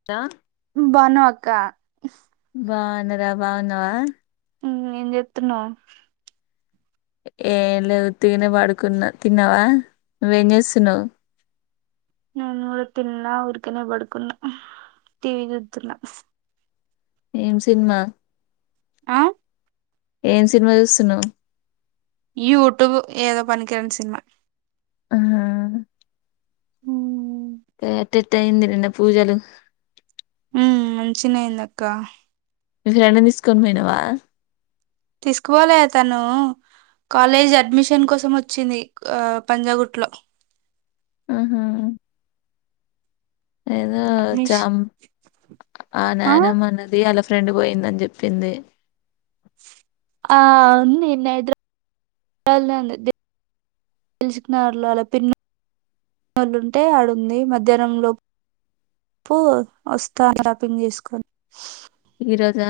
[inaudible] బావునవక్క బాగున్నర బాగున్నవా ఆ ఏం చేతున్నవ్ ఏమ్లేదు ఉత్తిగానే పడుకున్న తిన్నావా నువెంచేస్తున్నావ్ నేను కూడా తిన్నా ఊరికనే పడుకున్నా టీవీ చూతున్న ఏం సిన్మా ఆ ఏం సినిమా చూస్తున్నవ్ యూట్యూబ్ ఏదో పనికిరాని సినిమా ఆహా హ్మ్ ఎట్టేటయింది అయింది నిన్న పూజలు హ్మ్ మంచిన్నె అయిందక్క మీ ఫ్రెండ్ ని తీస్కొన్ పొయ్నవ తీసుకపోలే తను కాలేజ్ అడ్మిషన్ కోసం వచ్చింది ఆ పంజాగుట్ లో ఆహ ఏదో అడ్మిష్ జామ్ ఆ నాన్నమ్మ అన్నది ఆళ్ళ ఫ్రెండ్ పోయిందన్ జెప్పింది ఆ వుంది [inaudible] దిలీషుక్నగర్ లొ ఆళ పిన్ని వాలుంటే ఆడుంది మధ్యాహ్నం లోప్ ప్ వస్తాన్నది షాపింగ్ చేస్కొని ఈ రోజా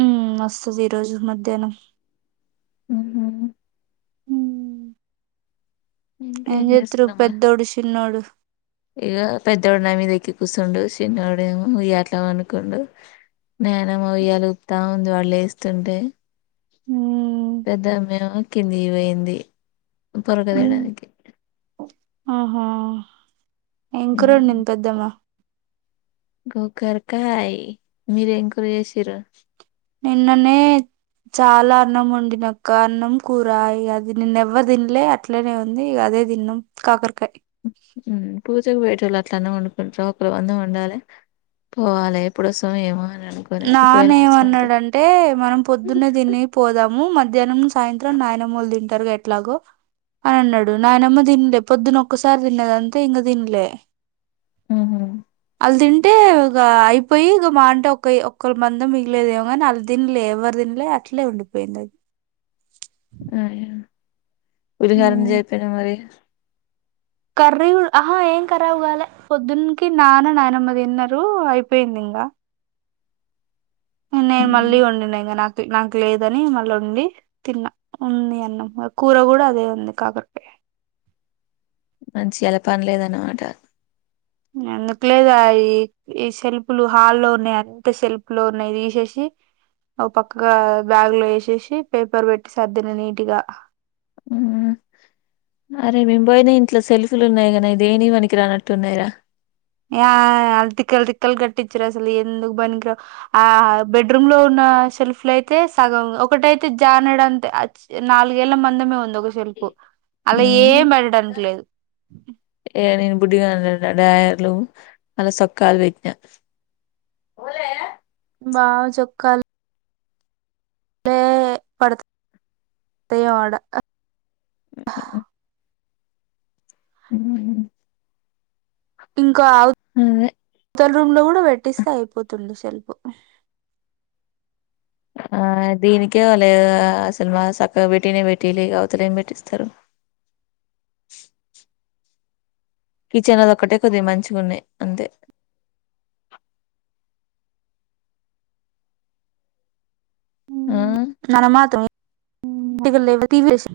ఉమ్ వస్తది ఈ రోజు మధ్యాహ్నం ఉహ్మ్ హు హ్మ్ ఏం ఇంకేం చెతుర్రు పెద్దోడు చిన్నోడు ఇగొ పెద్దోడు నా మీద ఎక్కి కూస్సుండు చిన్నోడేమో ఇగ అట్లా పండుకున్డు నాయనమ్మ ఉయ్యాలపుతా ఉంది వాడ్ లేస్తుంటే హ పెద్దమ్మేమో కిందికి పోయింది పొరక తేడానికి ఆహా ఏం కూర వండింది పెద్దమ్మా గోగర్కాయ్ మీరేం కూర చేసిర్రు నిన్ననే చాలా అన్నం వండినక్క అన్నం కూర యిగ అది నిన్న ఎవ్వరు తిన్లే అట్లనే ఉంది ఇగ అదే దిన్నం కాకరకాయ ఊ పూజకు పోయేటోల్లు అట్లనే వండుకుంటార ఒకరు మందం వండాలి పోవాలి ఎప్పుడు వస్తామో ఏమో అని అనుకో నాన్నేమన్నాడంటే అంటే మనం పొద్దున్నే తిని పోదాము మధ్యాహ్నం సాయంత్రం నాయనమోలు తింటారు ఎట్లాగో అని అన్నాడు నాయనమ్మ తిన్లే పొద్దున ఒక్కసారి తిన్నదంతే ఇంక తిన్లే వాళ్ళు తింటే ఇక అయిపోయి ఇక మాఅంటే ఒక ఒక ఒక్కళ మందం మిగిలేదేమోగాని వాళ్ళ దిలే ఎవరు తిలే అట్లే ఉండిపోయింది అది ఆ పులిహోర మ్మ్ చేయపోనావు మరి కర్రీ ఆహా ఏం కరాబు గాలే పొద్దునికి నాన్న నాయనమ్మదిన్నారు అయిపోయింది ఇంకా నేను మళ్ళీ వండిన ఇంకా నాకు నాకు లేదని మళ్ళీ వండి తిన్నా ఉంది అన్నం కూర కూడా అదే ఉంది కాకరకాయ మంచిగా ఇయ్యాల పనిలేదనమాట ఎందుకులేదు ఆ ఈ ఈ సెల్ఫలు హాల్లో ఉన్నాయి అంత సెల్ఫలో ఉన్నాయి తీసేసి ఓ పక్క బ్యాగ్లో వేసేసి పేపర్ పెట్టి సర్దినా నీట్గా ఉమ్, అరే మేము పోయినా ఇంట్లో సెల్ఫీలు ఉన్నాయి గానీ అయిదేనికి పనికిరానట్టు ఉన్నాయిరా ఆ అల్ తిక్కలు తిక్కలు కట్టిచ్చిరు అసలు ఎందుకు బనికి రావు ఆ బెడ్రూమ్లో ఉన్న షెల్ఫ్ అయితే సగం ఒకటైతే జానడంతే నాలుగేళ్ల మందమే ఉంది ఒక సెల్ఫ్ అల్లా ఉమ్, ఏం పెట్టడానికి లేదు ఏ నేను బుడ్డిగా అన్నా డాయర్లు అల్ల సొక్కాలు పెట్నా బావ చొక్కాల్ బే పడతయో ఆడ ఉ ఇంకా అ అదే అవతల రూమ్లో కూడా పెట్టిస్తే అయిపోతుంది సెల్ఫ్ ఆ దీనికే వాలే అసలు మా సక్క పెటినే పెట్టియలే అవతలేమి పెట్టిస్తారు కిచెన్ లో ఒక్కటే కొద్ది మంచిగా ఉన్నాయి అంతే ఆ మనం మాత్రం తడి గలే వేసి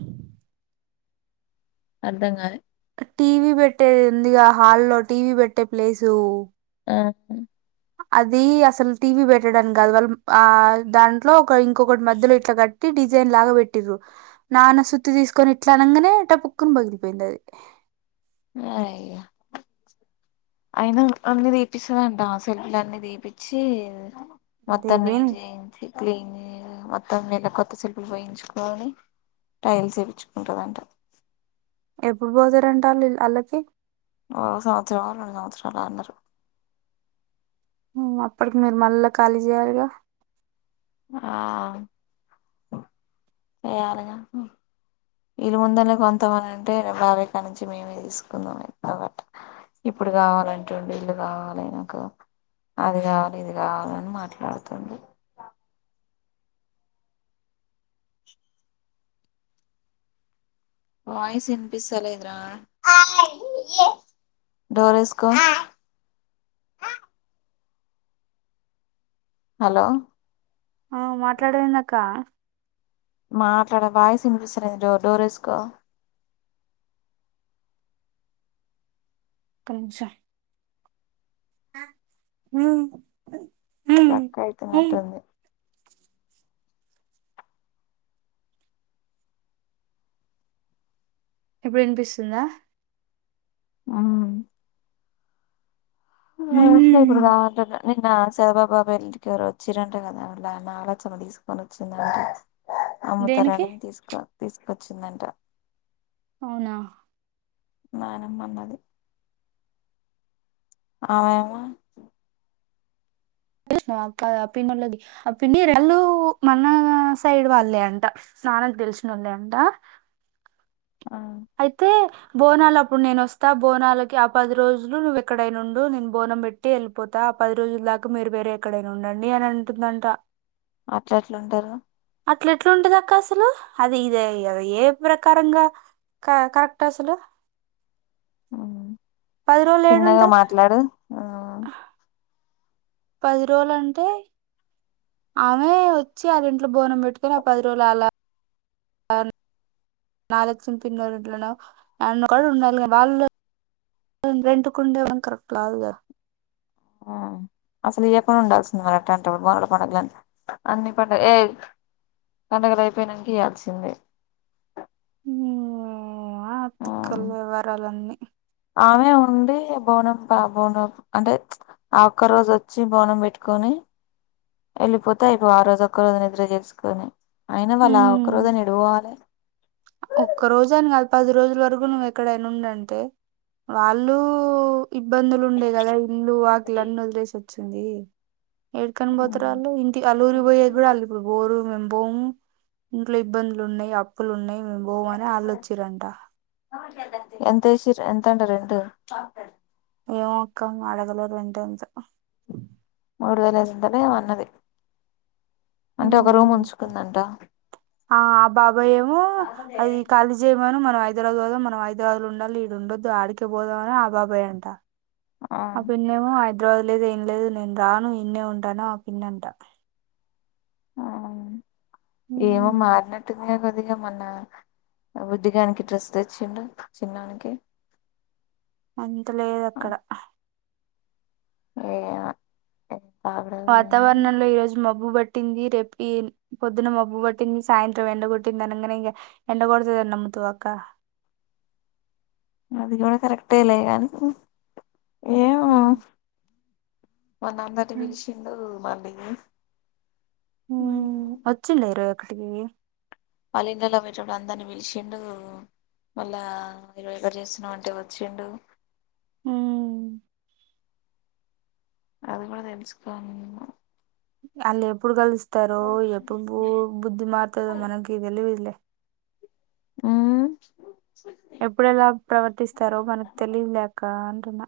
అర్ధంగాలే టీవీ పెట్టేది ఉందిగా హాల్లో టీవీ పెట్టే ప్లేసు ఆ అది అసలు టీవీ పెట్టడానికి కాదు వాళ్ళు ఆ దాంట్లో ఒక ఇంకొకటి మధ్యలో ఇట్లా కట్ డిజైన్ లాగా పెట్టిరు నాన్న సుత్తి తీసుకొని ఇట్లా అనగానేగ టప్పుక్కున పగిలిపోయింది అది అయ్యో అయిన అన్ని తీపిస్తాదంట ఆ సెల్ఫ్లన్ని తీపిచ్చి మొత్తం నీట్ దేపేంది చేయించి క్లీన్ చే మొత్తం ఇలా కొత్త సెల్పులు పోయించుకోని టైల్స్ ఏపిచ్చుకుంటదంటా ఎప్పుడు పోతారంట వాళ్ళు అళ్ళకి ఒక సంవత్సరమో రెండు సంవత్సరాలో అన్నారు అప్పటికి మీరు మళ్ళా ఖాళీ చేయాలిగా ఆ వేయాలగా వీళ్ళ ముందన్నే కొంతమంది ఉంటే బాబాయి కాన్నుంచి మేమే తీసుకుందాం అబట్ ఇప్పుడు కావాలంటుండి ఇల్లు కావాలి నాకు అది కావాలి ఇది కావాలని మాట్లాడుతుండు వాయిస్ ఇనిపిస్తలేదురా డోరెస్కో హలో ఆ మాట్లాడండి అక్క మాట్లాడే వాయిస్ ఇనిపిస్త లేదు డో డోరేస్కో ఒక నిమిషం హ స్ట్రక్ అయితునట్టుంది ఇప్పుడు ఇనిపిస్తుందా ఊ అమోస్తే ఇప్పుడు కాదంటున్న నిన్న సదబా బాబాయి వాళ్ళింటికి ఎవరో వచ్చిరంట కదా వాళ నాగా లచ్చమ్మ తీసుకొని వచ్చిందంట దేనికి అమ్ముతారని తీసుకు తీసుకొచ్చిందంట అవునా నయినమ్మన్నది ఆమేమో క సినవ అ ఆ పిళది అ పి రళ్లు మన సైడ్ వాళ్ళే అంట నాన్నకు తేలిసినోల్లె అంట ఆ అయితే బోనాలప్పుడు నేను వస్తా బోనాలకి ఆ పది రోజులు నువ్వు ఎక్కడైనా ఉండు నేను బోనం పె ట్టి వెళ్ళిపోతా ఆ పది రోజుల దాకా మీరు వేరే ఎక్కడైనా ఉండండి అని అంటుందంట అట్లా ఏట్లు ఉంటారు అట్ల ఎట్లా ఉంటది అక్క అసలు అది ఇది ఏ కదా ఏ ప్రకారంగా క కరెక్టసలు చిన్నగా మాట్లాడు ఆ పది రోజులంటే ఆమె వచ్చి వాళ్ళ ఇంట్లో బోనం పెట్టుకొని ఆ పది రోజులు అలా ఆ నాగలక్ష్మి పిన్నోళ్లింట్లనో ఏన్నోకాడుండాలి కానీ వాళ్ళ రెంట్ కుండేవం కరక్ట్లాదుగా ఆ అసలియకుండా ఉండాల్సింది మన ఎట్లాంట బోనాల పండగకి గానీ అన్ని పండుగ ఏ పండగలు అయిపోయినంక ఇయాల్సింది ఉమ్, ఆ తిక్కల వ్యవహారాలన్నీ ఆమె ఉండే బోనం ఆ బోనం అంటే ఆ ఒక్క రోజొచ్చి బోనం పెట్టుకొని వెళ్ళిపోతా ఆ రోజు ఒక్క రోజు నిద్ర చేసుకొని అయినా వాళ్ళు ఆ ఒక్క రోజు అయినా ఎటు పోవాలే ఒక్క రోజు అని కాదు పది రోజుల వరకు నువ్వు ఎక్కడైనా ఉండు అంటే వాళ్ళు ఇబ్బందులు ఉండే కదా ఇల్లు వాకిలన్నీ వదిలేసి వచ్చింది ఏడుకని పోతారు ఉమ్, వాళ్ళు ఇంటికి ఆళ్ల ఊరి పోయేది కూడా వాళ్ళు ఇప్పుడు పోరు మేము బోము ఇంట్లో ఇబ్బందులు ఉన్నాయి అప్పులు ఉన్నాయి మేము బోమ్ అని ఆల్లోచ్చిరంట ఎంతేశిర్రు ఎంతంటా రెంటు. ఏమో అక్క అడగలేదు రెంట్ ఎంతే మూడు వేల ఐదు వందలేమో అన్నది అంటే ఒక రూమ్ ఉంచుకుందంటా. ఆ ఆ బాబాయేమో అది కాలీ జేయమను మనం హైదరాబాద్ పోదాం, మనం హైదబాద్లో ఉండాలి ఇడ ఉండొద్దు ఆడికే పోదామని ఆబాబాయి అంటా. ఆ పిన్నేమో హైదరాబాద్ లేదు ఏం లేదు నేను రాను ఇన్నే ఉంటా అని ఆ పిన్ని అంటా. ఆ ఏమో ఉమ్, మారినట్టు ఉంది కదా అదిగా మొన్నా బుడ్డిగానికి డ్రెస్ తెచ్చిండు చిన్నోనికి. అంత లేదు అక్కడ. ఏమో వాతావరణంలో ఈ రోజు మబ్బుబ ట్టింది, రేపు ఈ పొద్దున మబ్బు పట్టింది సాయంత్రం ఎండగొట్టింది అనంగనే ఇగ ఎండ కొడతదని నమ్ముతవా అక్క. అది కూడా కరెక్టేలే కానీ ఏమో మొన్న అందరిని పిలిశిండు మందిని. హ్ వచ్చిళ్ళా ఇరవై ఒకటికి. వాళ్ళ ఇండ్లల్లకు పోయేటప్పుడు అందరినీ పిలిశిండు మళ్ళా ఇరవై ఒకటి చేస్తున్నాం అంటే వచ్చిండు. హ్ అది కూడా తెలుసుకో ఆళ్ళు ఎప్పుడు కలుస్తరో ఎప్పుడు బు బుద్ధి మార్తదో మనకి తెలివదిలే. ఉ ఎప్పుడెలా ప్రవర్తిస్తరో మనకు తెలివిలే అక్కా అంటున్నా.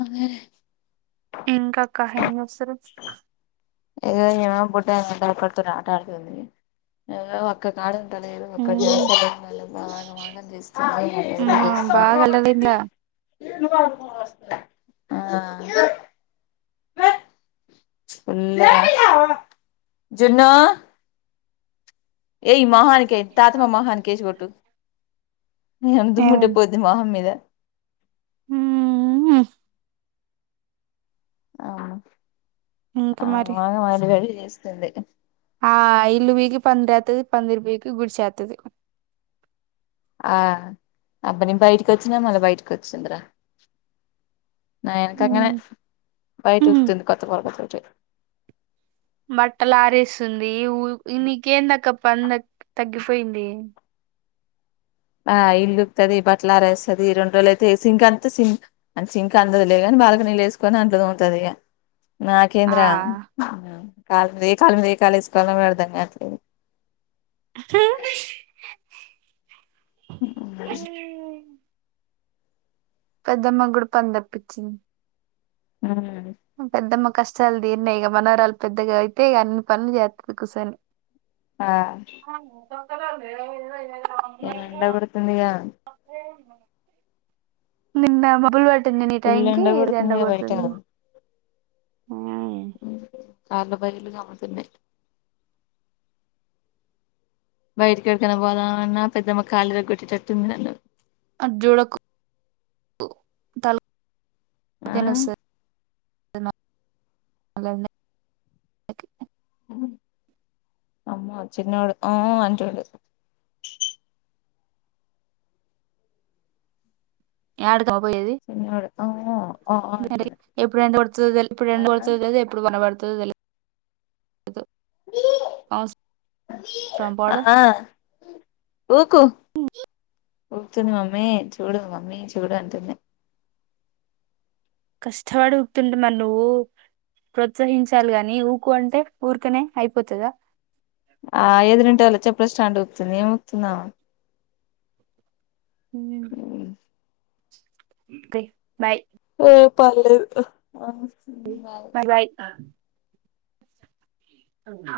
అదేలే ఇంకా అక్క ఎం చేస్తుర్రు? ఇగో ఈమె బుడ్డామే డైపర్ తోని ఆట ఆడుతుంది ఏదో ఒక ఒక్కకాడ ఉంటలేదు ఉమ్, [inaudible] ఆగం ఆగంగా చేస్తుంది అమ్మా, బాగా అల్లరైందిగా [inaudible] ఆ ఫుల్లు జున్నూ ఏయి మొహానికెయ్ తాతమ్మ మొహానికి ఏసి కొట్టు ఎదన్నా దుమ్ముంటే ఏమైంది పో ద్ది మొహం మీద. ఉహ్ అవును ఇంక మరి ఆగమాగం అంగడి చేస్తుంది. ఆ ఇల్లు పీకి పందరి ఎత్తది, పందిర్ పీకి గుడిసేత్తది. ఆ అబ్బ నేను బయటికి వచ్చినా మళ్ళ బయటకి వచ్చిందిరా. నా ఎనకంగనే ఉమ్. బయట ఊకుతుంది కొత్త పోరక తోటి. బట్టలు ఆరేస్తుంది, ఊ నీకెంది అక్క పని తగ్గిపోయింది. ఆ ఇల్లు ఊకుతది, బట్టలు ఆరేస్తది రెండు రోజు అయితే సింక అంత సిం ఆ సింక్ అందదులే కానీ బాల్కనీలో ఏసుకొని అంట్లు తోముతది ఇగ. ఆ నాకేంద్రా ఇంగా కాలుమీద ఏ కాలుమీద ఏ కాలు ఎసుకోవాల్నో అర్ధం కాట్లేదు. హ ఉహ్ మంచి ఈ పెద్దమ్మ కూడా పని తప్పించింది. హ్మ్ పెద్దమ్మ కష్టాలు తీరినాయి గా మనవరాలు పెద్దగా అయితే ఇక అన్ని పనులు చెత్తాది కుసోనీ ఆ [unintelligible] హ్మ్ బెదురుతుందిగా అని నిన్న మొదలు నిన్న ఈ ఫుల్ టైంకి ఎండ కొడుతుందిగా బయట కొడుతుంది కళ్లు బైర్లు కమ్ముతున్నయి బయటకి ఎక్కడికైన పోదామన్న పెద్దమ్మ కాళ్ళు ఇరగ కొట్టేటట్టుంది నన్ను అట జుడకు ఆ తలకాయ నొస్తాది [unintelligible] బలే ఉంది అమ్మో చిన్నోడు ఆ అంటుండు యాడికి అవ్వ పోయేది చిన్నోడు ఆ మరి అంటాడు ఎప్పుడు ఎండ పడుతుందో తెలిద్ ఎప్పుడు ఎండ ఆ పడుతుందో తెలియద్ ఎప్పుడు వాన పడుతుందో తెలియద్ అవసరమా పోవడం ఆ ఊకో ఊపూతుంది మమ్మీ చూడు మమ్మీ చూడు అంటుంది కష్టపడి ఊపుతుండే మరి నువ్వు ప్రోత్సహించాలి గాని ఊకో అంటె ఊరికనే అయిపోతాద ఆ ఎదురింటోళ్ళ చెప్పుల స్టాండ్ ఊపుతుంది ఏం ఊపుతుంద ఆమె హ్మ్ తి బాయ్ ఏ పాలు మ బాయ్ అవునా